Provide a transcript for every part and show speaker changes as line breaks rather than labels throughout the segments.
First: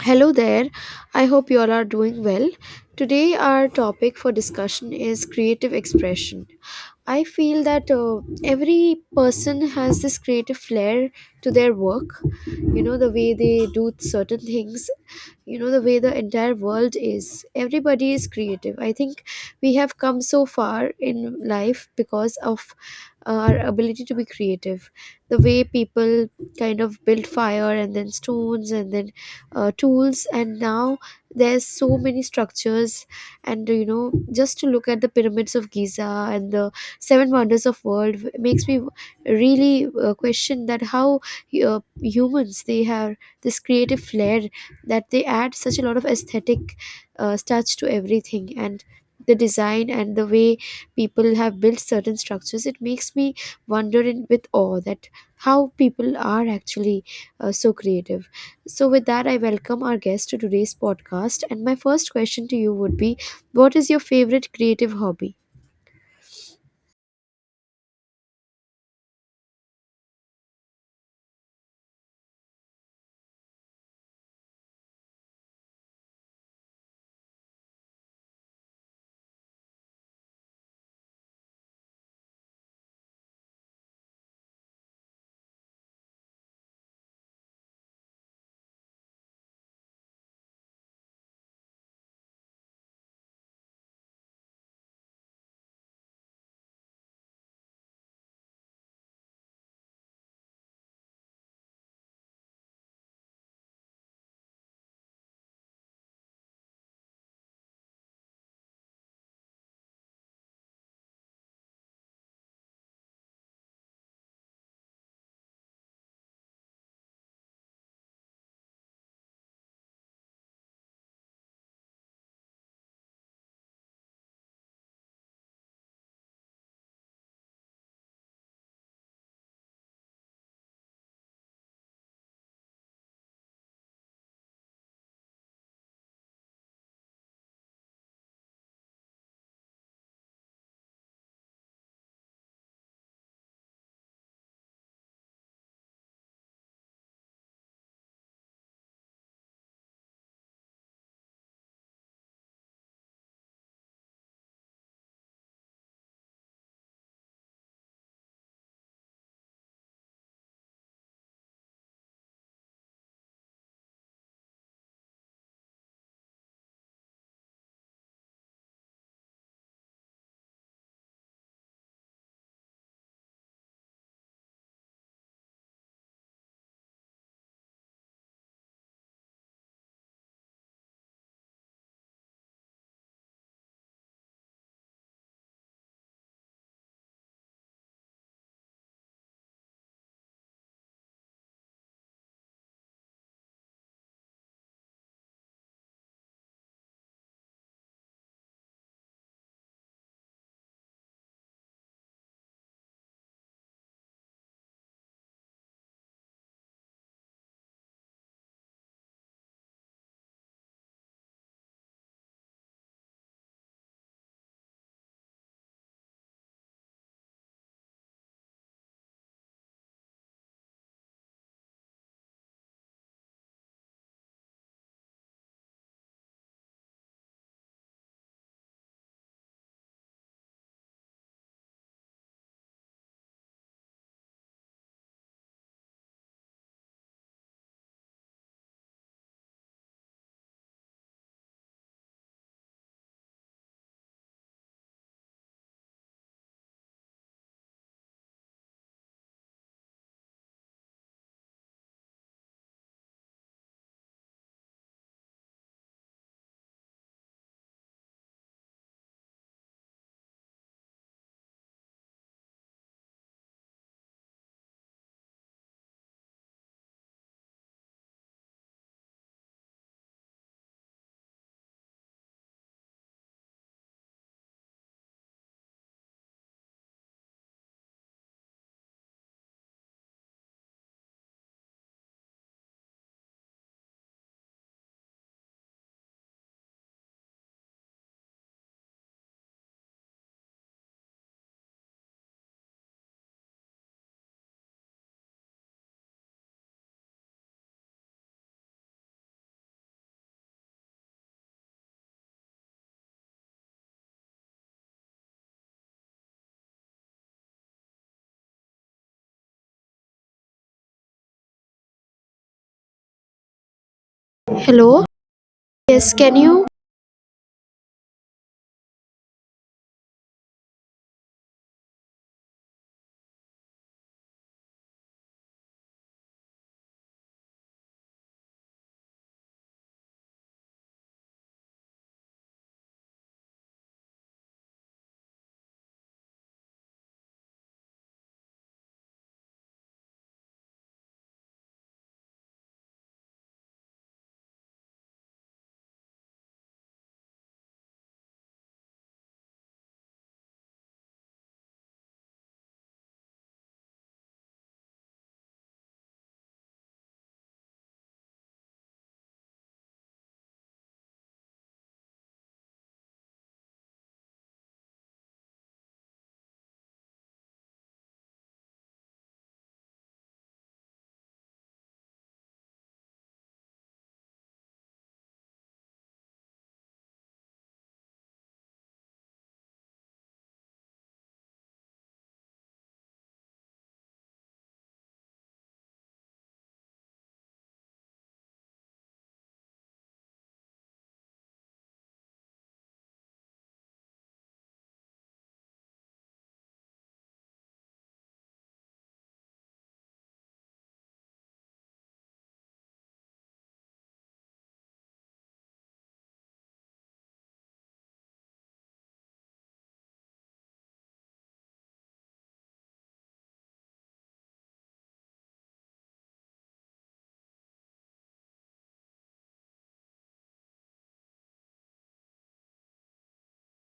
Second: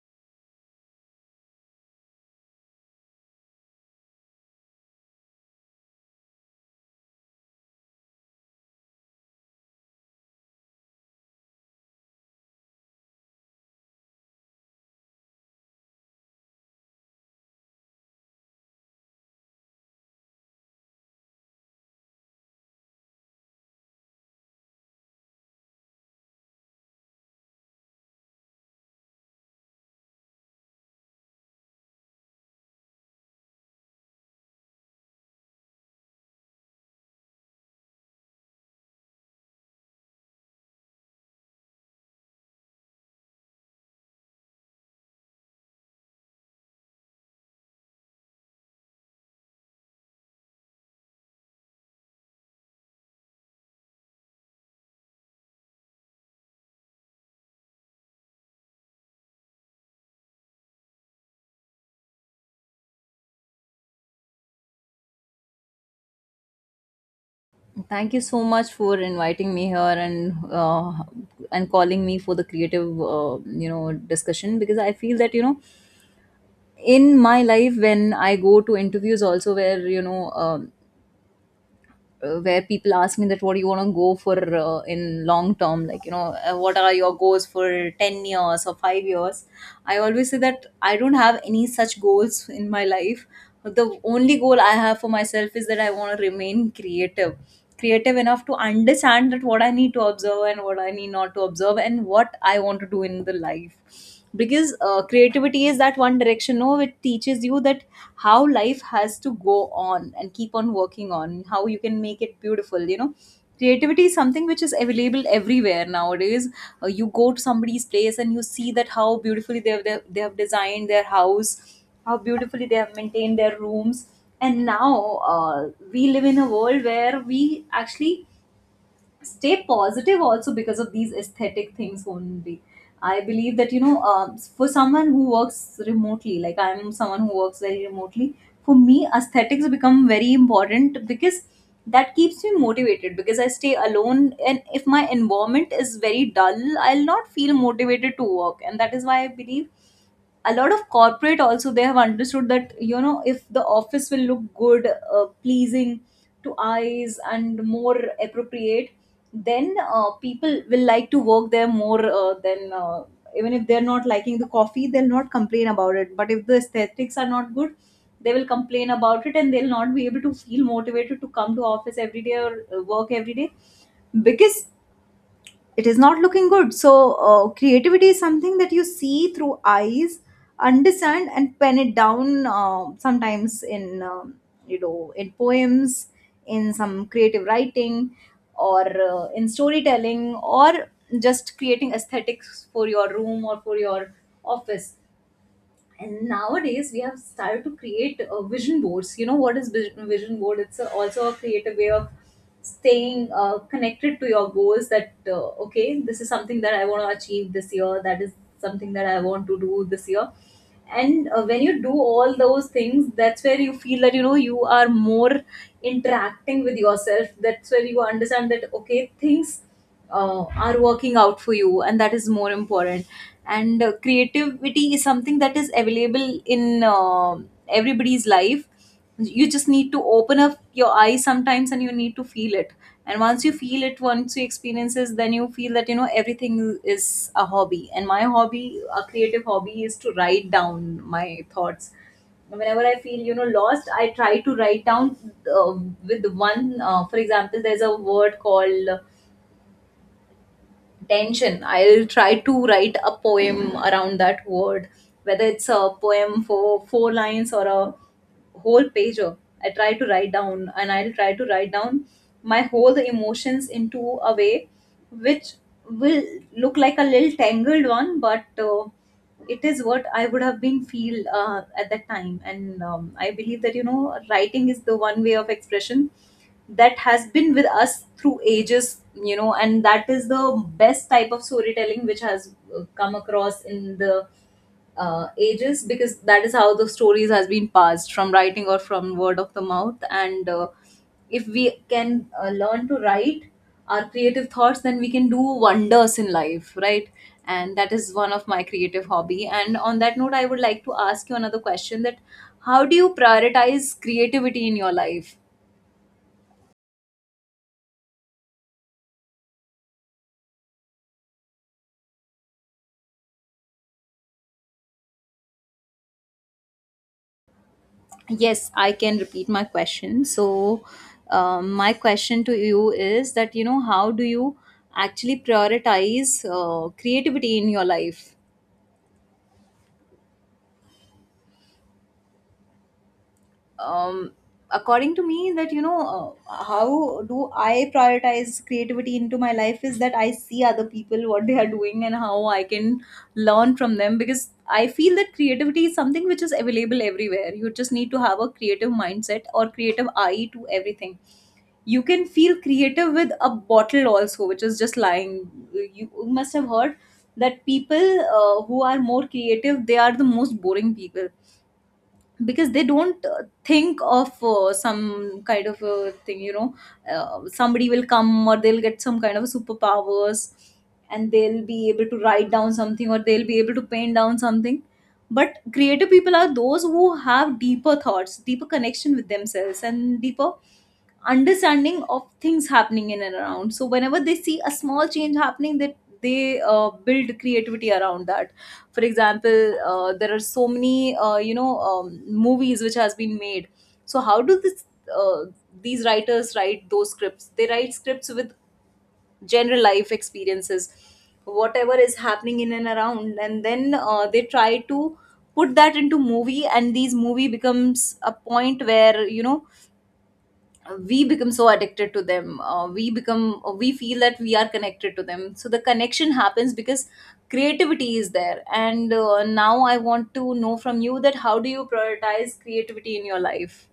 Hello there. I hope you all are doing well. Today, our topic for discussion is creative expression. I feel that every person has this creative flair to their work. You know, the way they do certain things, you know, the way the entire world is. Everybody is creative. I think we have come so far in life because of our ability to be creative. The way people kind of build fire and then stones and then tools, and now there's so many structures. And you know, just to look at the pyramids of Giza and the seven wonders of world makes me really question that how humans, they have this creative flair, that they add such a lot of aesthetic touch to everything, and the design and the way people have built certain structures, it makes me wonder in, with awe, that how people are actually so creative. So, with that, I welcome our guest to today's podcast. And my first question to you would be, what is your favorite creative hobby?
Thank you so much for inviting me here and uh, and calling me for the creative discussion, because I feel that in my life, when I go to interviews also, where where people ask me that what do you want to go for in long term, like what are your goals for 10 years or 5 years, I always say that I don't have any such goals in my life. The only goal I have for myself is that I want to remain creative, creative enough to understand that what I need to observe and what I need not to observe and what I want to do in the life, because creativity is that one direction, no, it teaches you that how life has to go on and keep on working on how you can make it beautiful. Creativity is something which is available everywhere nowadays. You go to somebody's place and you see that how beautifully they have designed their house, how beautifully they have maintained their rooms. And now we live in a world where we actually stay positive also because of these aesthetic things only. I believe that for someone who works remotely, like I'm someone who works very remotely, for me aesthetics become very important, because that keeps me motivated, because I stay alone, and if my environment is very dull I'll not feel motivated to work. And that is why I believe a lot of corporate also, they have understood that if the office will look good, pleasing to eyes and more appropriate, then people will like to work there more than even if they're not liking the coffee they'll not complain about it, but if the aesthetics are not good they will complain about it, and they'll not be able to feel motivated to come to office every day or work every day, because it is not looking good. So creativity is something that you see through eyes, understand, and pen it down, sometimes in in poems, in some creative writing, or in storytelling, or just creating aesthetics for your room or for your office. And nowadays we have started to create vision boards. You know what is vision board? It's also a creative way of staying connected to your goals, that okay, this is something that I want to achieve this year, that is something that I want to do this year. And when you do all those things, that's where you feel that you are more interacting with yourself, that's where you understand that okay, things are working out for you, and that is more important. And creativity is something that is available in everybody's life. You just need to open up your eyes sometimes and you need to feel it, and once you feel it, once you experience it, then you feel that everything is a hobby. And my hobby, a creative hobby, is to write down my thoughts. Whenever I feel lost, I try to write down uh, with one, for example, there's a word called tension, I'll try to write a poem around that word, whether it's a poem for four lines or a whole pager. I try to write down, and I'll try to write down my whole emotions into a way which will look like a little tangled one, but it is what I would have been feel at that time. And I believe that writing is the one way of expression that has been with us through ages, and that is the best type of storytelling which has come across in the ages, because that is how the stories has been passed from writing or from word of the mouth. And if we can learn to write our creative thoughts, then we can do wonders in life, right? And that is one of my creative hobby. And on that note, I would like to ask you another question, that how do you prioritize creativity in your life?
Hello? Yes, can you—
Yes, I can repeat my question. So, my question to you is that, you know, how do you actually prioritize creativity in your life? um, According to me, that how do I prioritize creativity into my life is that I see other people what they are doing and how I can learn from them, because I feel that creativity is something which is available everywhere. You just need to have a creative mindset or creative eye to everything. You can feel creative with a bottle also which is just lying. You must have heard that people who are more creative, they are the most boring people, because they don't think of some kind of thing, somebody will come or they'll get some kind of superpowers, and they'll be able to write down something, or they'll be able to paint down something. But creative people are those who have deeper thoughts, deeper connection with themselves, and deeper understanding of things happening in and around. So whenever they see a small change happening, that they build creativity around that. For example, there are so many movies which has been made. So how do this, uh, these writers write those scripts? They write scripts with general life experiences, whatever is happening in and around, and then they try to put that into movie, and these movie becomes a point where we become so addicted to them. We feel that we are connected to them. So the connection happens because creativity is there. And now I want to know from you that how do you prioritize creativity in your life?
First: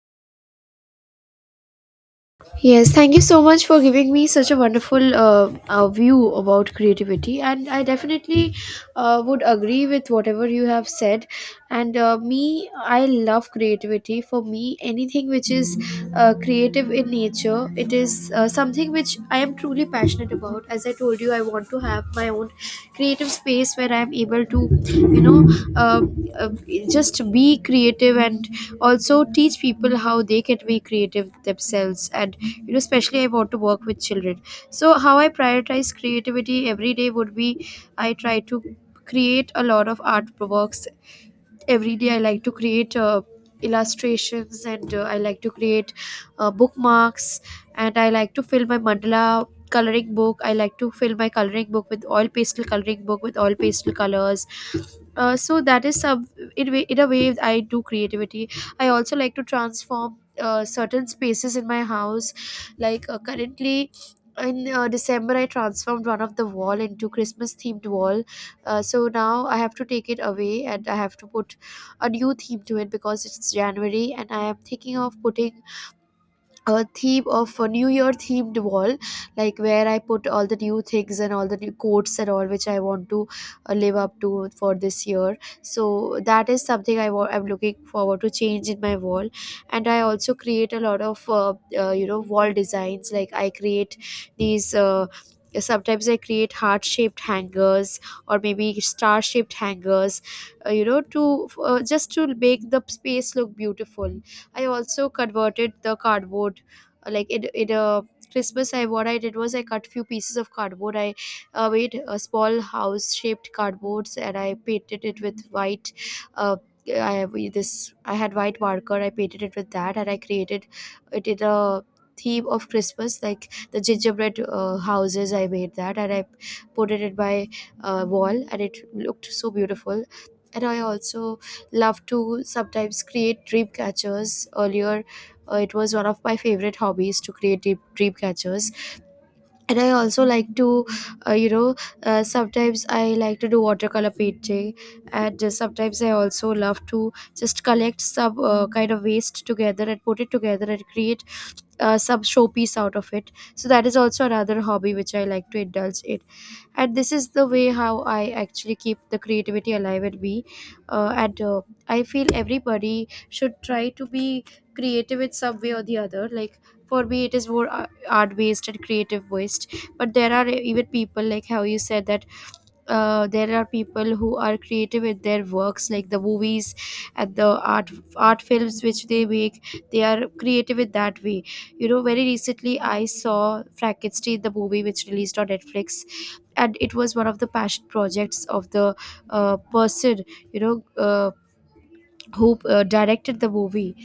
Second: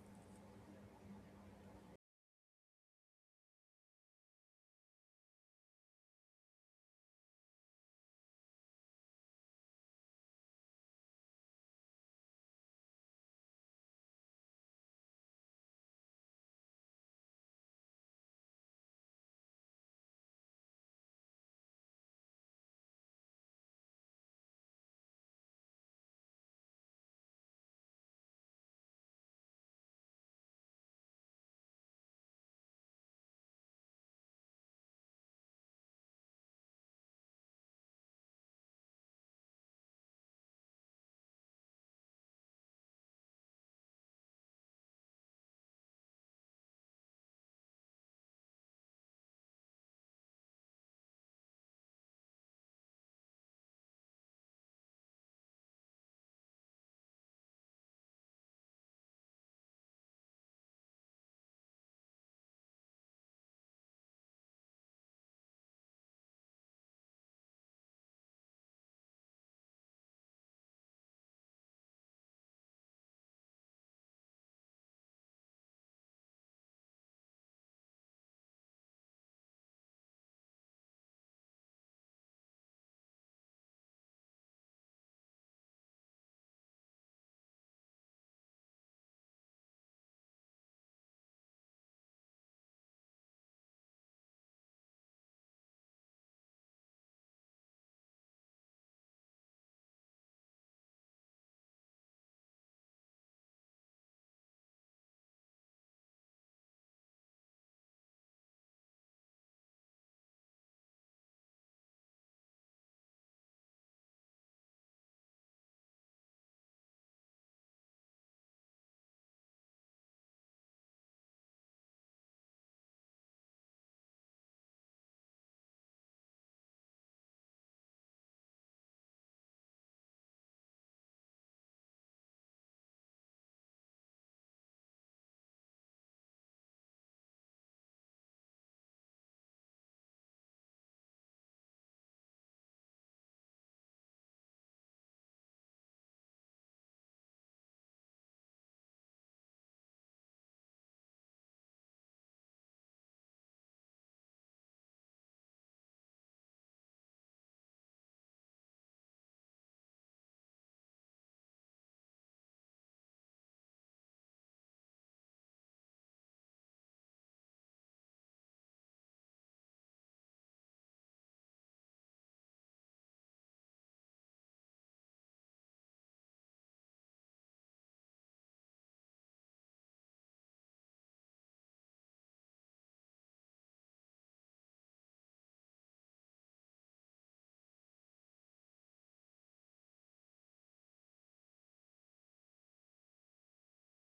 Yes, thank you so much for giving me such a wonderful view about creativity. And I definitely would agree with whatever you have said. And me, I love creativity. For me, anything which is creative in nature, it is something which I am truly passionate about. As I told you, I want to have my own creative space where I am able to, you know, uh, just be creative, and also teach people how they can be creative themselves. And you know, especially I want to work with children. So how I prioritize creativity every day would be, I try to create a lot of art works. Every day I like to create illustrations, and I like to create bookmarks, and I like to fill my mandala coloring book. I like to fill my coloring book with oil pastel, coloring book with oil pastel colors. So that is some in a way I do creativity. I also like to transform certain spaces in my house, like currently in December I transformed one of the wall into Christmas themed wall. So now I have to take it away and I have to put a new theme to it, because it's January and I am thinking of putting a theme of a new year themed wall, like where I put all the new things and all the new quotes and all which I want to live up to for this year. So that is something I I'm looking forward to change in my wall. And I also create a lot of you know, wall designs. Like I create these, sometimes I create heart shaped hangers or maybe star shaped hangers, you know, to just to make the space look beautiful. I also converted the cardboard, like it Christmas I, what I did was, I cut few pieces of cardboard. I made a small house shaped cardboards, and I painted it with white. uh, I have this, I had white marker, I painted it with that, and I created it in a theme of Christmas, like the gingerbread houses. I made that and I put it in my wall, and it looked so beautiful. And I also love to sometimes create dream catchers. Earlier, it was one of my favorite hobbies to create dream catchers. And I also like to you know, sometimes I like to do watercolor painting. And sometimes I also love to just collect some kind of waste together and put it together and create some showpiece out of it. So that is also another hobby which I like to indulge in. And this is the way how I actually keep the creativity alive in me. And I feel everybody should try to be creative in some way or the other. Like for me it is more art based and creative based, but there are even people, like how you said that there are people who are creative with their works, like the movies and the art art films which they make. They are creative in that way. You know, very recently I saw Frankenstein, the movie which released on Netflix, and it was one of the passion projects of the person, you know, who directed the movie.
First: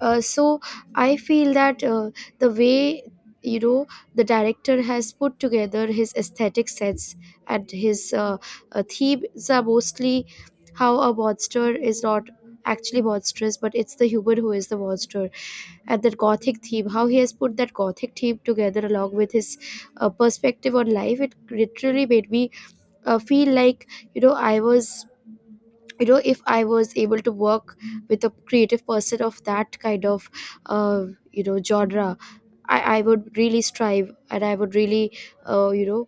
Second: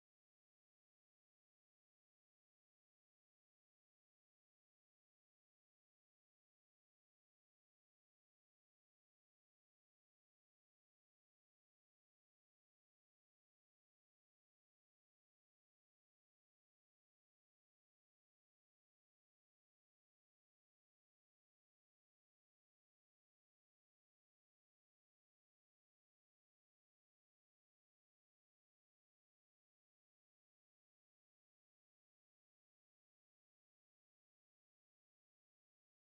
So I feel that the way, you know, the director has put together his aesthetic sets, and his themes are mostly how a monster is not actually monstrous, but it's the human who is the monster. And that gothic theme, how he has put that gothic theme together along with his perspective on life, it literally made me feel like, you know, I was, you know, if I was able to work with a creative person of that kind of uh, you know, genre, I would really strive, and I would really you know,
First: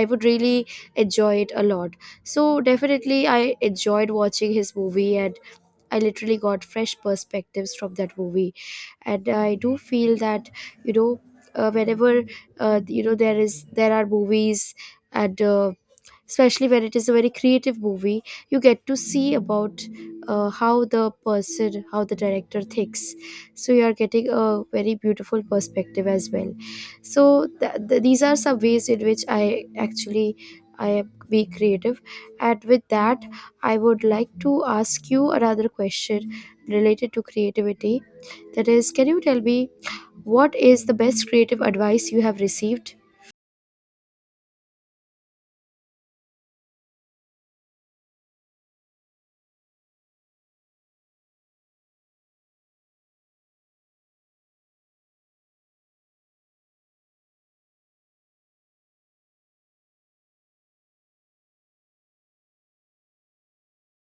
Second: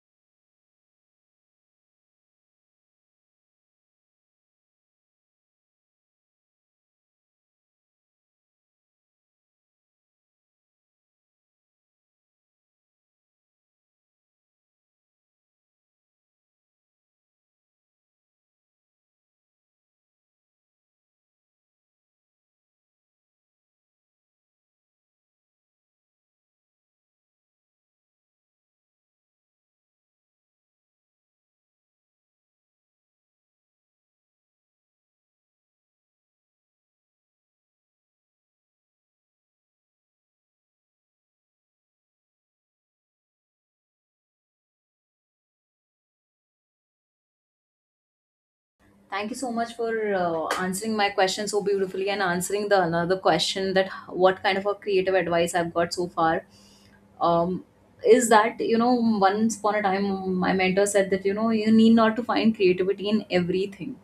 I would really enjoy it a lot. So definitely I enjoyed watching his movie, and I literally got fresh perspectives from that movie. And I do feel that, you know, whenever, you know, there is, there are movies, and especially when it is a very creative movie, you get to see about how the person, how the director thinks. So you are getting a very beautiful perspective as well. So these are some ways in which I actually I am be creative. And with that, I would like to ask you another question related to creativity, that is, can you tell me, what is the best creative advice you have received?
Thank you so much for answering my question so beautifully, and answering the another question, that what kind of a creative advice I've got so far. um, is that once upon a time my mentor said that you need not to find creativity in everything.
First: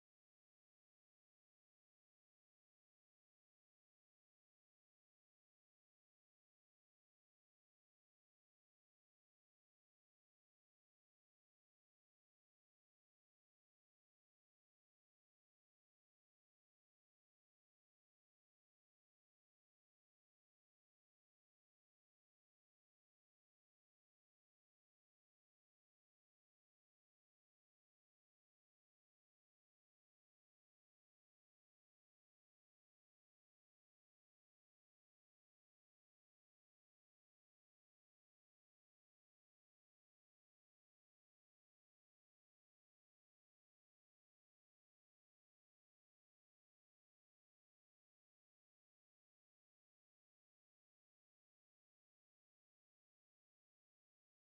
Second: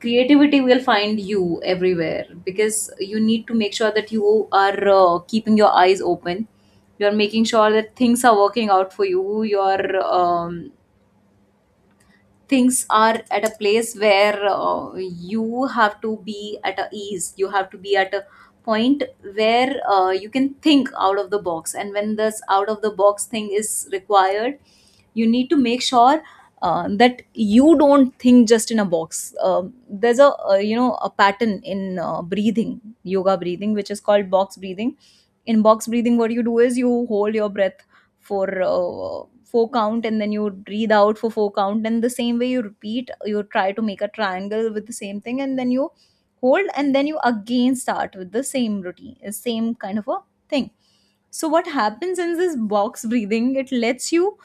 Creativity will find you everywhere, because you need to make sure that you are keeping your eyes open, you're making sure that things are working out for you, you're, things are at a place where you have to be at a ease, you have to be at a point where you can think out of the box. And when this out of the box thing is required, you need to make sure that you don't think just in a box. There's a a pattern in breathing, yoga breathing, which is called box breathing. In box breathing, what you do is you hold your breath for four count, and then you breathe out for four count, and the same way you repeat, you try to make a triangle with the same thing, and then you hold, and then you again start with the same routine, same kind of a thing. So what happens in this box breathing, it lets you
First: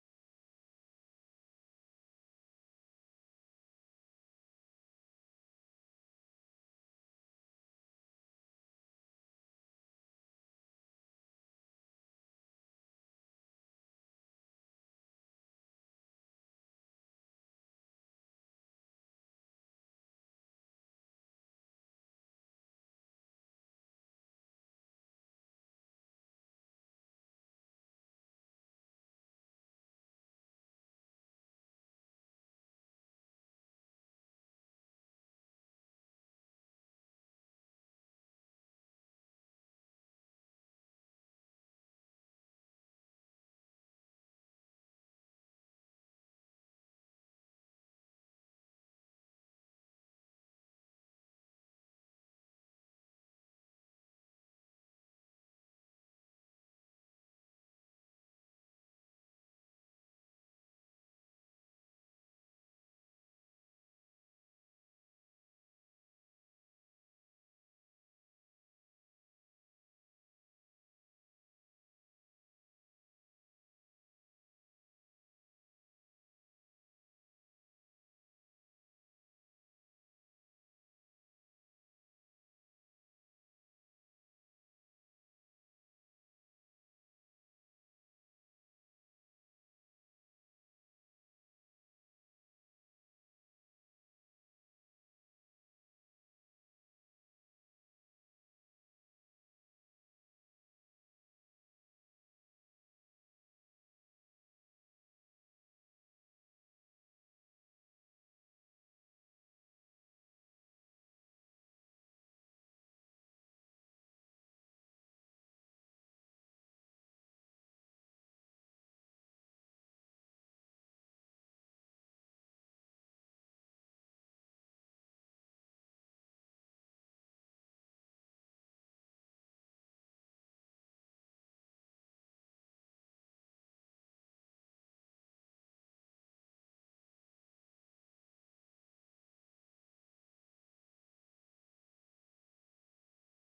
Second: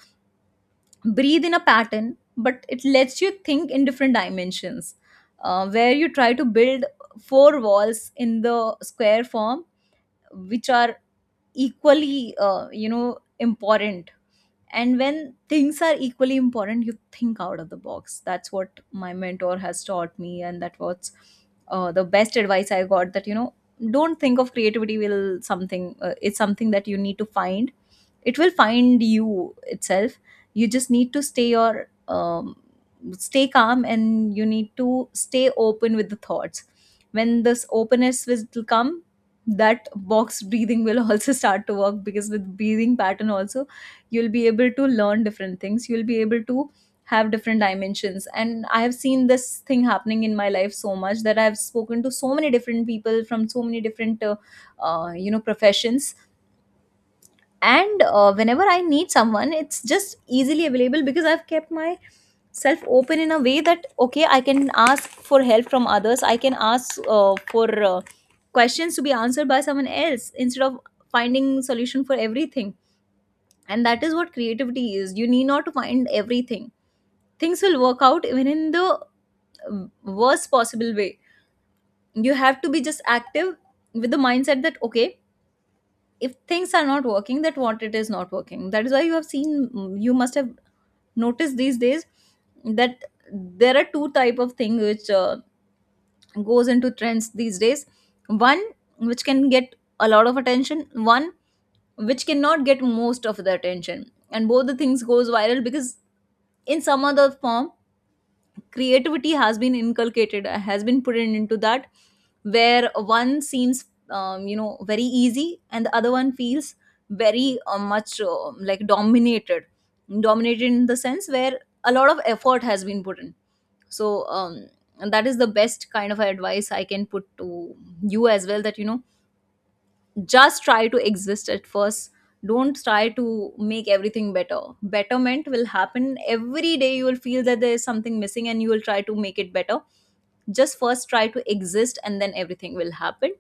breathe in a pattern, but it lets you think in different dimensions, where you try to build four walls in the square form, which are equally important. And when things are equally important, you think out of the box. That's what my mentor has taught me, and that was the best advice I got, that don't think of creativity will something, it's something that you need to find, it will find you itself. You just need to stay your, stay calm, and you need to stay open with the thoughts. When this openness will come, that box breathing will also start to work, because with breathing pattern also you'll be able to learn different things, you'll be able to have different dimensions. And I have seen this thing happening in my life so much, that I've spoken to so many different people from so many different professions. And whenever I need someone, it's just easily available, because I've kept my self open in a way that okay, I can ask for help from others, I can ask for questions to be answered by someone else, instead of finding solution for everything. And that is what creativity is. You need not to find everything, things will work out even in the uh, worst possible way. You have to be just active with the mindset that okay, if things are not working, that what it is not working, that is why you have seen You must have noticed these days that there are two type of thing which goes into trends these days. One which can get a lot of attention, one which cannot get most of the attention, and both the things goes viral because in some other form creativity has been inculcated has been put in into that, where one seems you know, very easy, and the other one feels very much like dominated. Dominated in the sense where a lot of effort has been put in. so um, and that is the best kind of advice I can put to you as well, that you know, just try to exist at first. Don't try to make everything better. Betterment will happen every day. You will feel that there is something missing and you will try to make it better. Just first try to exist and then everything will happen.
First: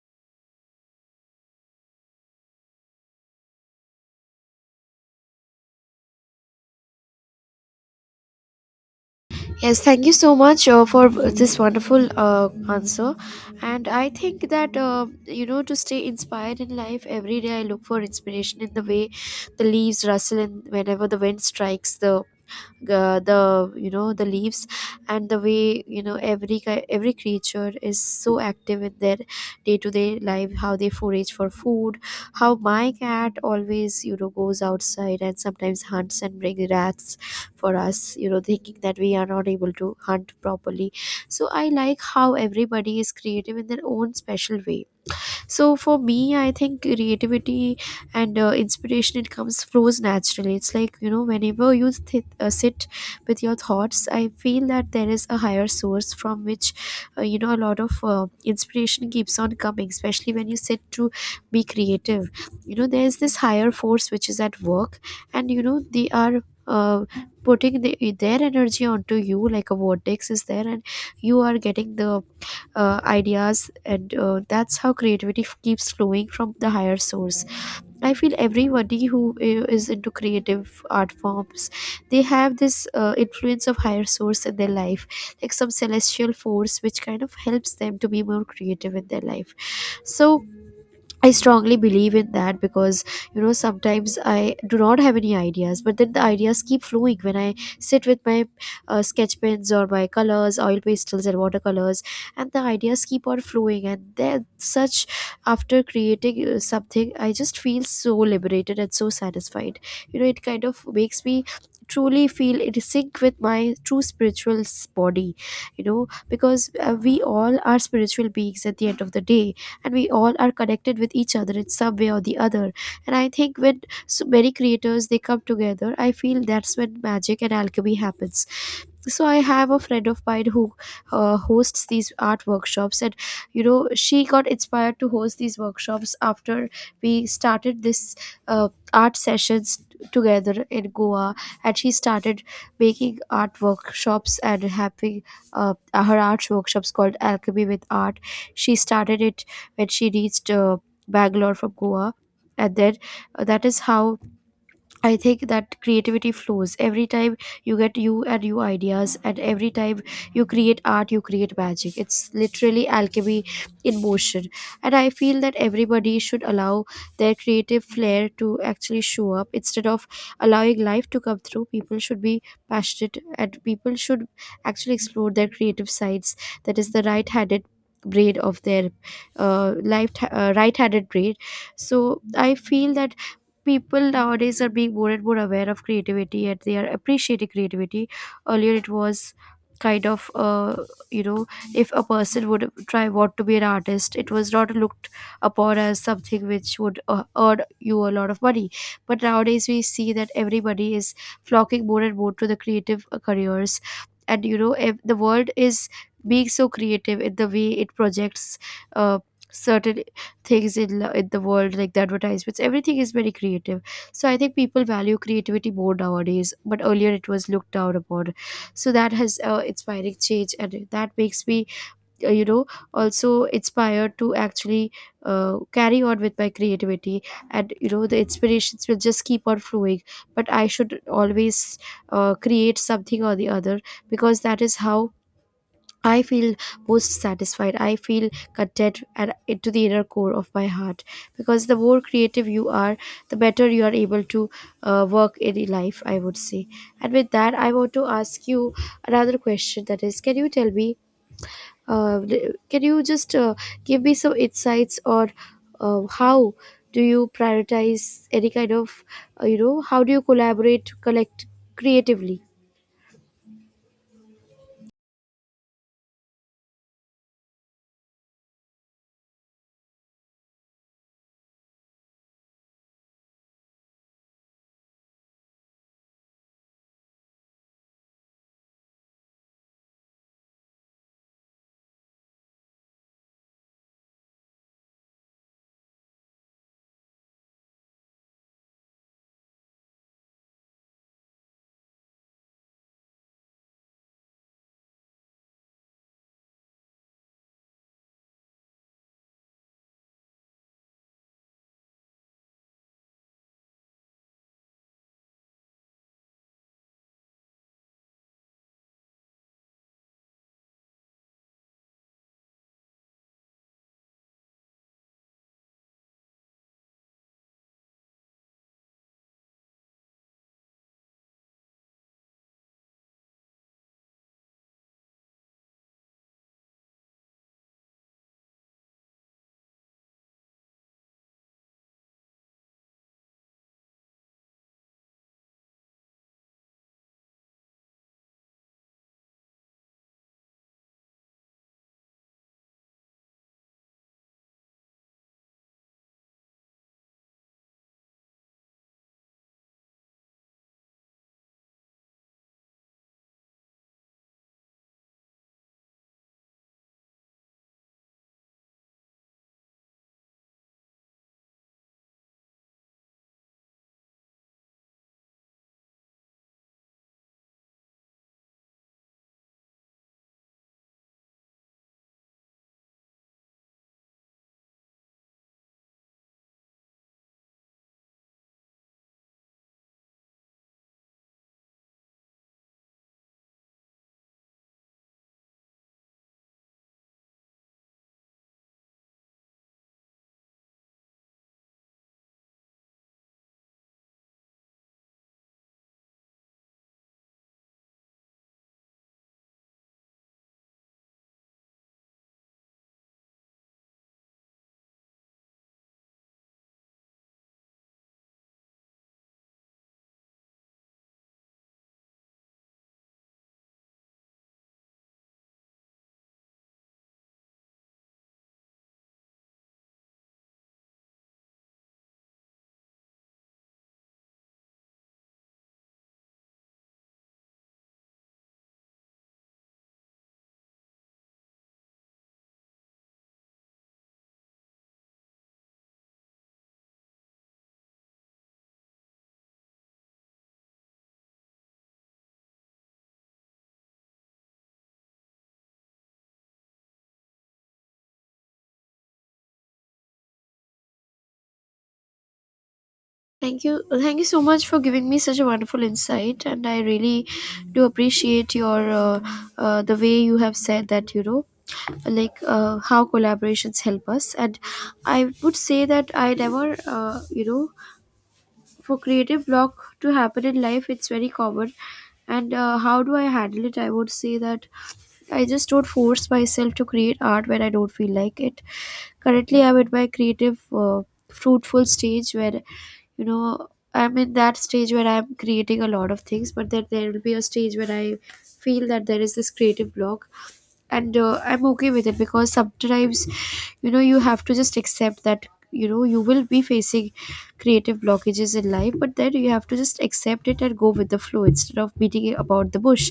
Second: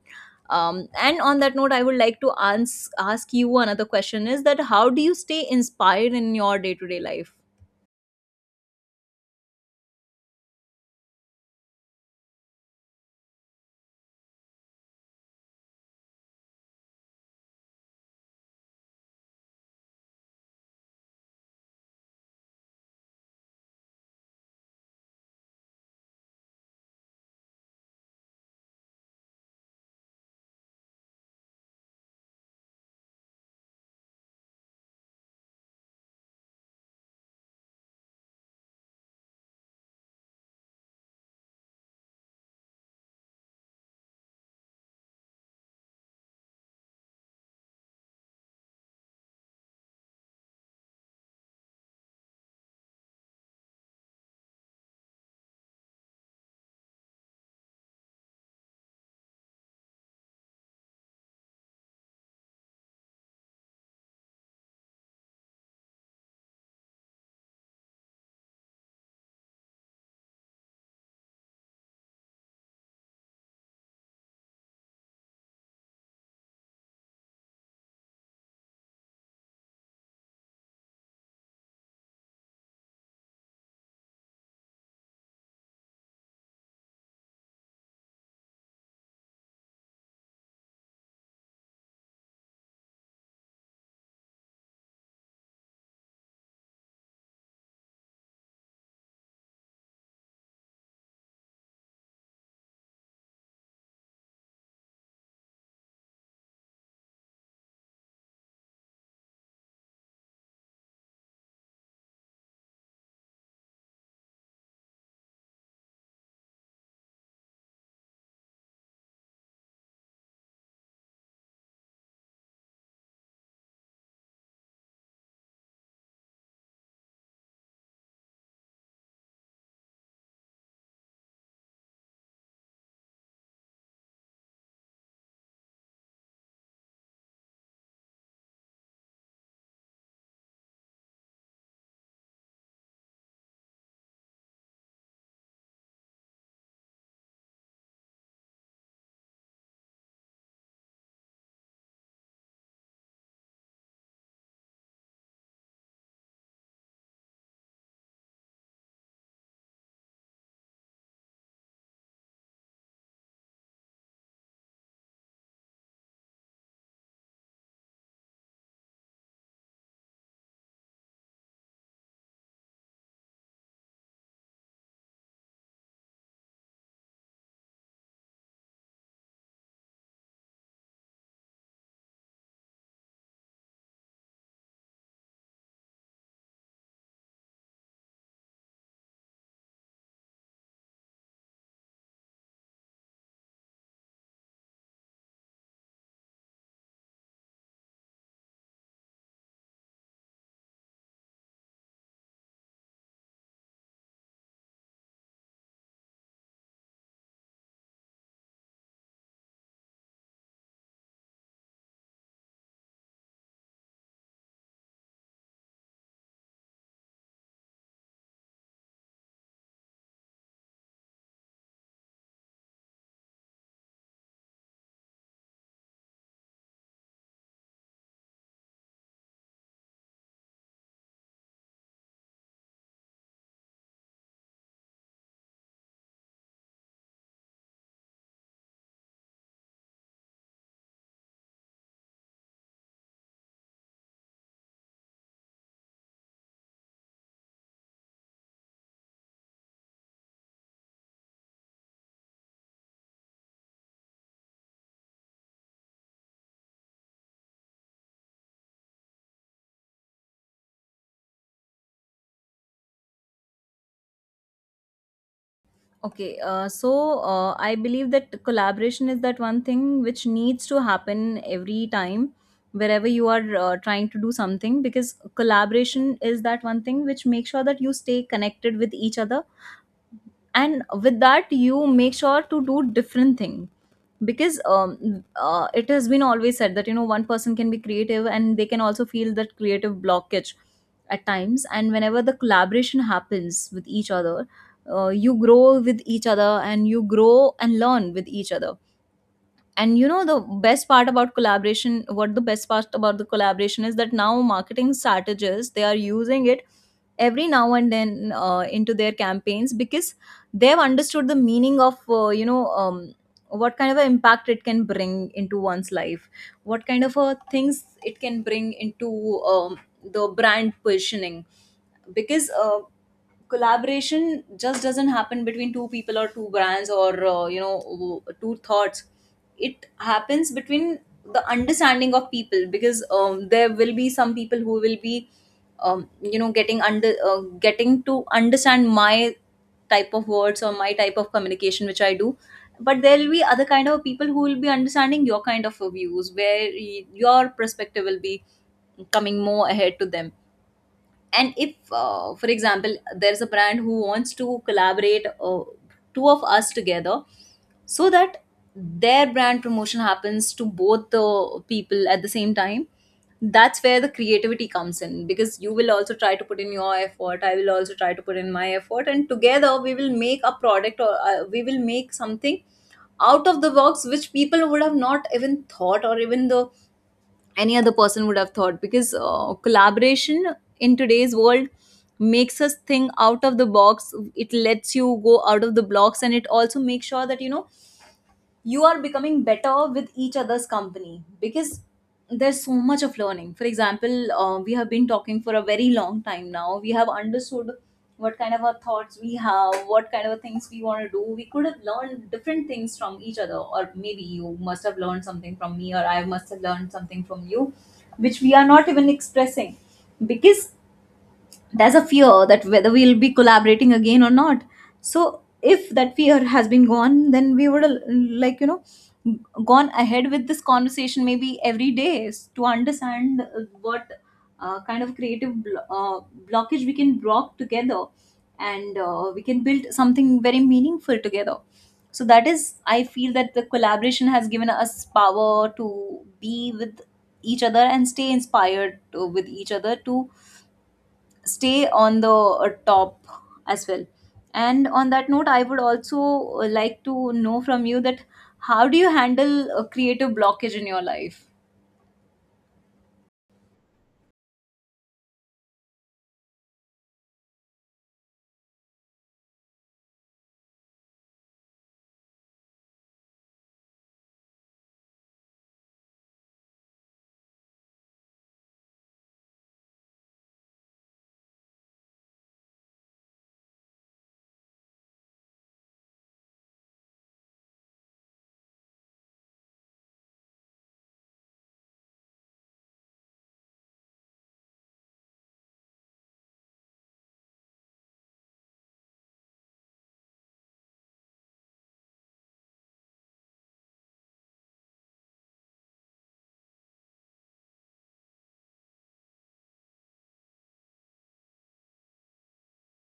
And on that note I would like to ask you another question, is that how do you stay inspired in your day-to-day life?
Yes, thank you so much for this wonderful answer. And I think that, you know, to stay inspired in life, every day I look for inspiration in the way the leaves rustle, and whenever the wind strikes the the leaves, and the way, you know, every every creature is so active in their day to day life, how they forage for food, how my cat always, you know, goes outside and sometimes hunts and brings rats for us, you know, thinking that we are not able to hunt properly. So I like how everybody is creative in their own special way. So for me, I think creativity and inspiration, it comes, flows naturally. It's like, you know, whenever you sit with your thoughts, I feel that there is a higher source from which, you know, a lot of inspiration keeps on coming, especially when you sit to be creative. You know, there is this higher force which is at work, and you know, they are uh, putting the, their energy onto you, like a vortex is there, and you are getting the ideas. And that's how creativity keeps flowing from the higher source. I feel everybody who is into creative art forms, they have this influence of higher source in their life, like some celestial force which kind of helps them to be more creative in their life. So I strongly believe in that, because you know, sometimes I do not have any ideas, but then the ideas keep flowing when I sit with my sketch pens or my colors, oil pastels, and watercolors, and the ideas keep on flowing. And they're such, after creating something, I just feel so liberated and so satisfied. You know, it kind of makes me truly feel in sync with my true spiritual body, you know, because we all are spiritual beings at the end of the day, and we all are connected with each other in some way or the other. And I think when so many creators, they come together, I feel that's when magic and alchemy happens. So I have a friend of mine who hosts these art workshops, and you know, she got inspired to host these workshops after we started this uh, art sessions together in Goa. And she started making art workshops and having uh, her art workshops called alchemy with art. She started it when she reached Bangalore from Goa, and then that is how I think that creativity flows every time you get you and new ideas, and every time you create art, you create magic. It's literally alchemy in motion. And I feel that everybody should allow their creative flair to actually show up instead of allowing life to come through. People should be passionate, and people should actually explore their creative sides. That is the right handed brain of their life, right handed brain. So I feel that people nowadays are being more and more aware of creativity and they are appreciating creativity. Earlier it was kind of you know if a person would try want to be an artist, it was not looked upon as something which would earn you a lot of money. But nowadays we see that everybody is flocking more and more to the creative careers. And you know, if the world is being so creative in the way it projects uh, certain things in the world, like the advertisements, everything is very creative. So I think people value creativity more nowadays, but earlier it was looked down upon. So that has inspiring change, and that makes me uh, you know also inspired to actually carry on with my creativity. And you know, the inspirations will just keep on flowing, but I should always create something or the other, because that is how I feel most satisfied. I feel content at, to the inner core of my heart, because the more creative you are, the better you are able to work in life, I would say. And with that, I want to ask you another question, that is, can you tell me, uh, can you just give me some insights or how do you prioritize any kind of, how do you collaborate, collect creatively?
Okay, so I believe that collaboration is that one thing which needs to happen every time, wherever you are trying to do something, because collaboration is that one thing which makes sure that you stay connected with each other, and with that you make sure to do different thing. Because it has been always said that you know, one person can be creative and they can also feel that creative blockage at times, and whenever the collaboration happens with each other, you grow with each other and you grow and learn with each other. And you know, the best part about collaboration, what the best part about the collaboration is, that now marketing strategists, they are using it every now and then into their campaigns, because they've understood the meaning of you know, what kind of an impact it can bring into one's life, what kind of things it can bring into the brand positioning. Because collaboration just doesn't happen between two people or two brands or you know, two thoughts. It happens between the understanding of people. Because there will be some people who will be you know, getting to understand my type of words or my type of communication which I do, but there will be other kind of people who will be understanding your kind of views, where your perspective will be coming more ahead to them. And if for example, there's a brand who wants to collaborate two of us together, so that their brand promotion happens to both the people at the same time. That's where the creativity comes in, because you will also try to put in your effort, I will also try to put in my effort, and together we will make a product, or we will make something out of the box which people would have not even thought, or even the any other person would have thought. Because collaboration in today's world makes us think out of the box. It lets you go out of the blocks, and it also makes sure that you know, you are becoming better with each other's company. Because there's so much of learning. For example, we have been talking for a very long time now, we have understood what kind of our thoughts we have, what kind of things we want to do. We could have learned different things from each other, or maybe you must have learned something from me, or I must have learned something from you, which we are not even expressing, because there's a fear that whether we'll be collaborating again or not. So if that fear has been gone, then we would like you know, gone ahead with this conversation maybe every day to understand what kind of blockage we can block together, and we can build something very meaningful together. So that is, I feel that the collaboration has given us power to be with each other and stay inspired with each other to stay on the top as well. And on that note, I would also like to know from you that how do you handle a creative blockage in your life?
Thank you. Well, thank you so much for giving me such a wonderful insight, and I really do appreciate your the way you have said that. You know, like how collaborations help us. And I would say that I never, for creative block to happen in life, it's very common. And how do I handle it? I would say that I just don't force myself to create art when I don't feel like it. Currently, I'm at my creative, fruitful stage where, you know, I'm in that stage where I'm creating a lot of things, but then there will be a stage where I feel that there is this creative block. And I'm okay with it, because sometimes, you know, you have to just accept that you know you will be facing creative blockages in life. But then you have to just accept it and go with the flow, instead of beating it about the bush,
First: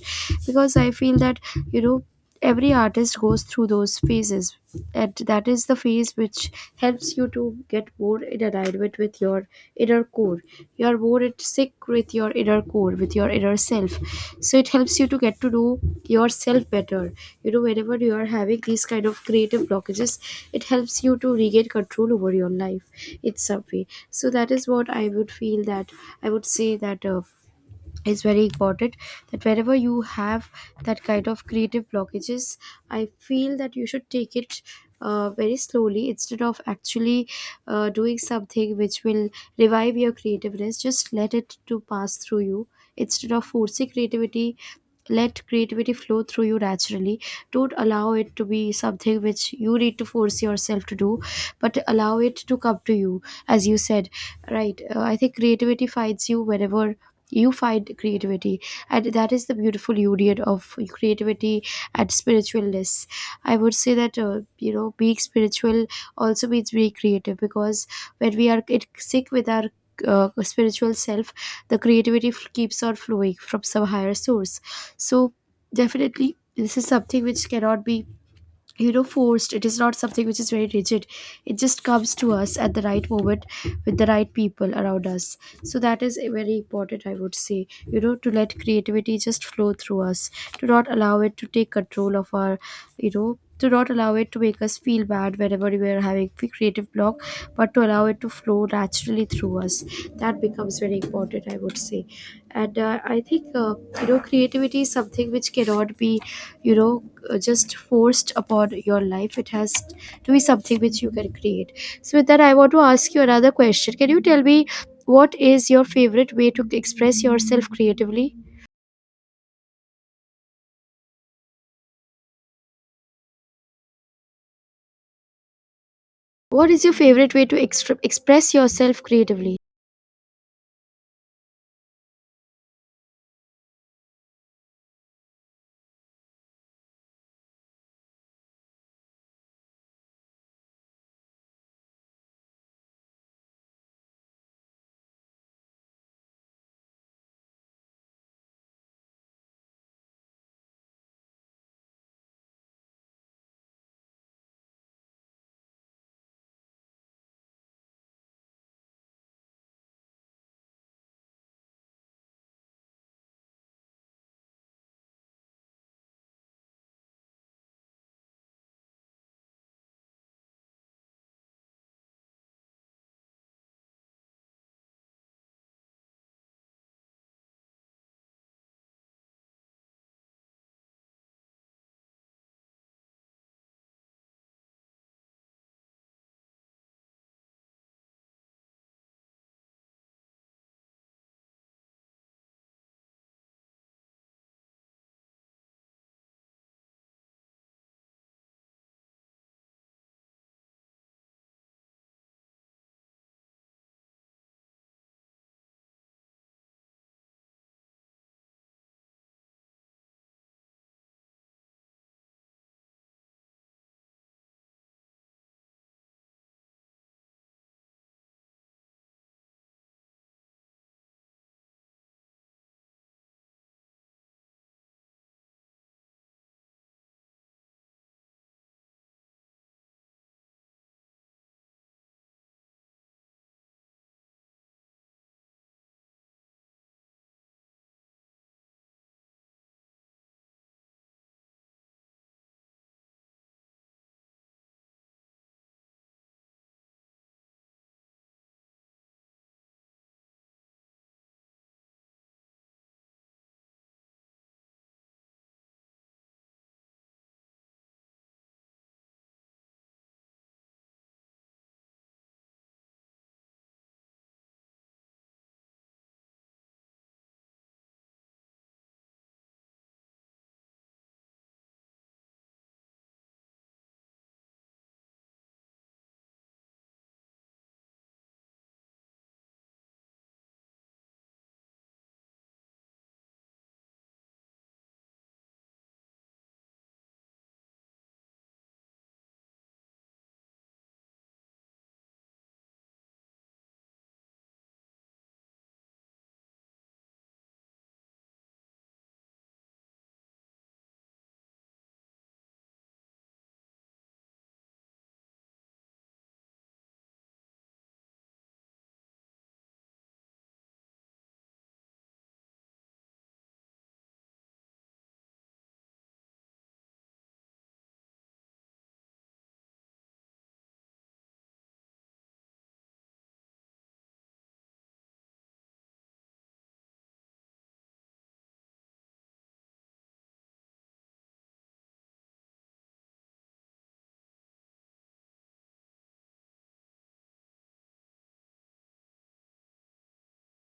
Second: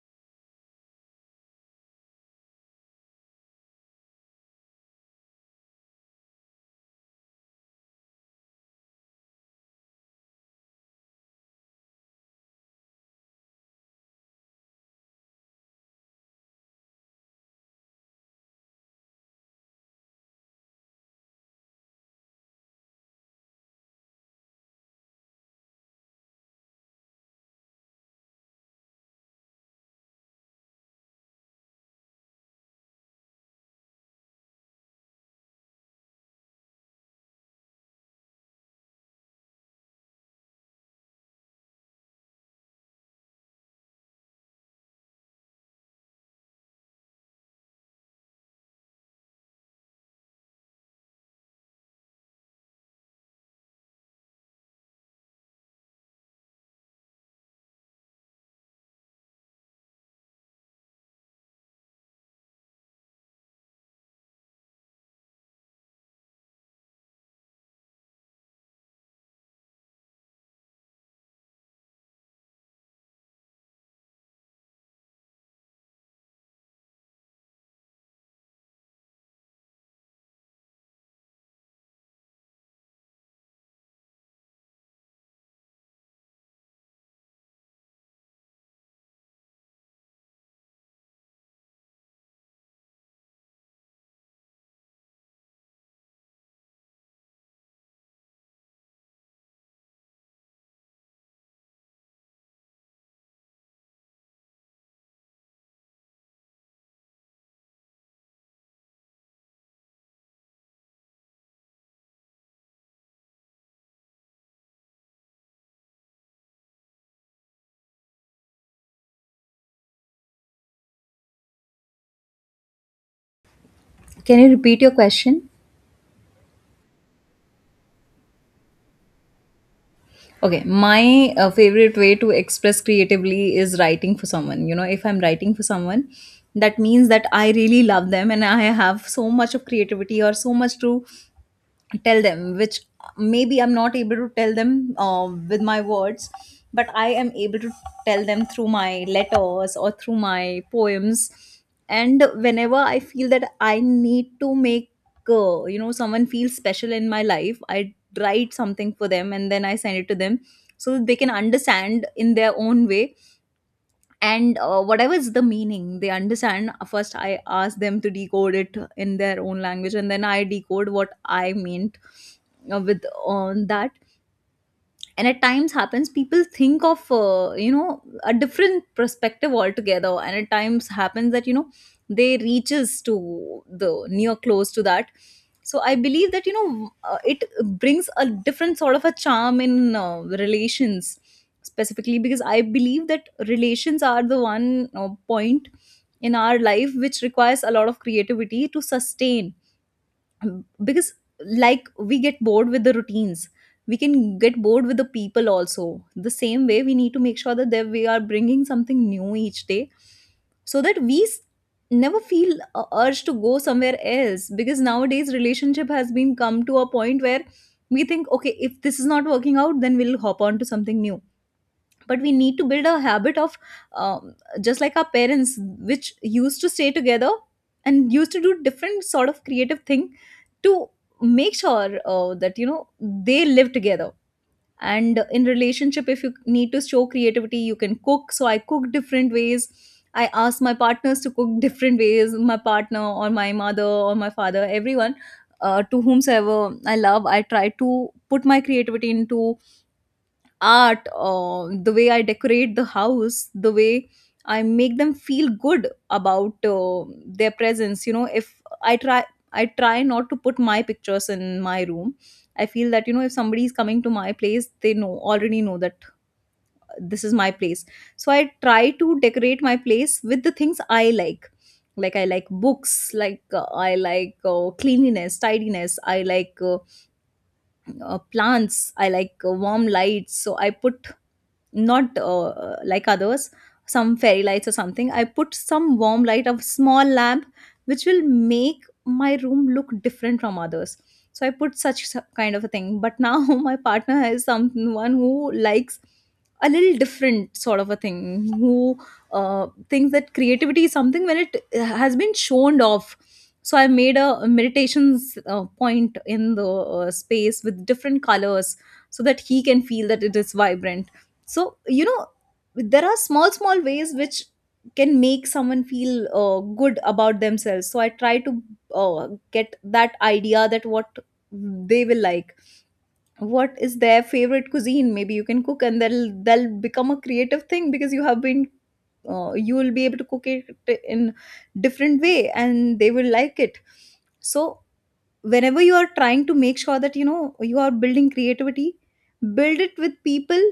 because I feel that, you know, every artist goes through those phases. And that is the phase which helps you to get more in alignment with your inner core. You are more at sick with your inner core, with your inner self. So it helps you to get to know yourself better. You know, whenever you are having these kind of creative blockages, it helps you to regain control over your life in some way. So that is what I would feel. That I would say that, is very important. That wherever you have that kind of creative blockages, I feel that you should take it very slowly, instead of actually doing something which will revive your creativeness. Just let it to pass through you, instead of forcing creativity. Let creativity flow through you naturally. Don't allow it to be something which you need to force yourself to do, but allow it to come to you. As you said, right, I think creativity finds you whenever you find creativity. And that is the beautiful union of creativity and spiritualness. I would say that, being spiritual also means being creative, because when we are in sync with our spiritual self, the keeps on flowing from some higher source. So definitely this is something which cannot be, you know, forced. It is not something which is very rigid. It just comes to us at the right moment, with the right people around us. So that is very important, I would say, you know, to let creativity just flow through us. To not allow it to take control of our, you know, to not allow it to make us feel bad whenever we are having creative block, but to allow it to flow naturally through us. That becomes very important, I would say. And I think you know creativity is something which cannot be, you know, just forced upon your life. It has to be something which you can create. So with that, I want to ask you another question. Can you tell me, what is your favorite way to express yourself creatively?
Can you repeat your question?
What is your favorite way to express yourself creatively?
Okay, my favorite way to express creatively is writing for someone. You know, if I'm writing for someone, that means that I really love them and I have so much of creativity or so much to tell them, which maybe I'm not able to tell them with my words, but I am able to tell them through my letters or through my poems. And whenever I feel that I need to make you know, someone feel special in my life, I write something for them and then I send it to them, so that they can understand in their own way. And whatever is the meaning they understand, first I ask them to decode it in their own language, and then I decode what I meant with on that. And at times happens people think of you know, a different perspective altogether, and at times happens that you know, they reaches to the near close to that. So I believe that you know, it brings a different sort of a charm in relations, specifically, because I believe that relations are the one point in our life which requires a lot of creativity to sustain. Because like, we get bored with the routines, we can get bored with the people also. The same way, we need to make sure that we are bringing something new each day, so that we never feel a urge to go somewhere else. Because nowadays relationship has been come to a point where we think, okay, if this is not working out then we'll hop on to something new. But we need to build a habit of um, just like our parents, which used to stay together and used to do different sort of creative thing to make sure that you know, they live together. And in relationship, if you need to show creativity, you can cook. So I cook different ways, I ask my partners to cook different ways. My partner or my mother or my father, everyone to whomsoever I love, I try to put my creativity into art, or the way I decorate the house, the way I make them feel good about their presence. You know, if i try I try not to put my pictures in my room. I feel that you know, if somebody is coming to my place, they know already know that this is my place. So I try to decorate my place with the things I like. Like I like books, like I like cleanliness, tidiness, I like plants, I like warm lights. So I put not like others some fairy lights or something, I put some warm light of small lamp which will make my room look different from others. So I put such kind of a thing. But now my partner has someone who likes a little different sort of a thing, who thinks that creativity is something when it has been shown off. So I made a meditations point in the space with different colors, so that he can feel that it is vibrant. So you know, there are small small ways which can make someone feel good about themselves. So I try to get that idea that what they will like, what is their favorite cuisine. Maybe you can cook and they'll become a creative thing, because you have been you will be able to cook it in different way and they will like it. So whenever you are trying to make sure that you know, you are building creativity, build it with people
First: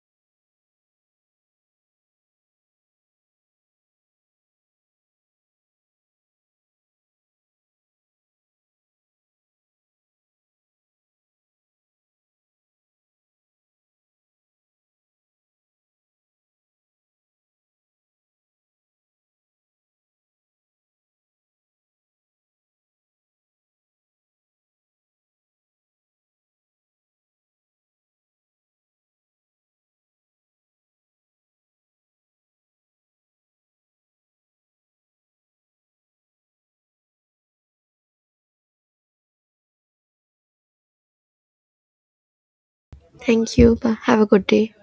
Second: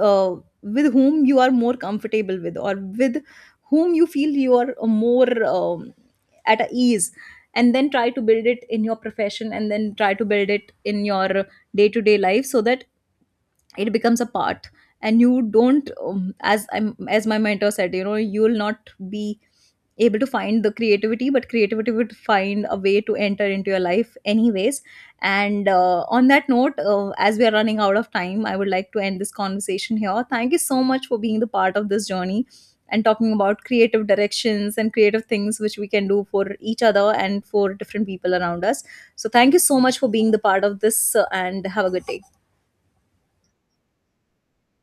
uh, with whom you are more comfortable with, or with whom you feel you are more at a ease. And then try to build it in your profession, and then try to build it in your day to day life, so that it becomes a part. And you don't as I'm as my mentor said, you know, you will not be able to find the creativity, but creativity would find a way to enter into your life anyways. And on that note, as we are running out of time, I would like to end this conversation here. Thank you so much for being the part of this journey, and talking about creative directions and creative things which we can do for each other and for different people around us. So thank you so much for being the part of this, and have a good day.
Thank you. Bye. Have a good day.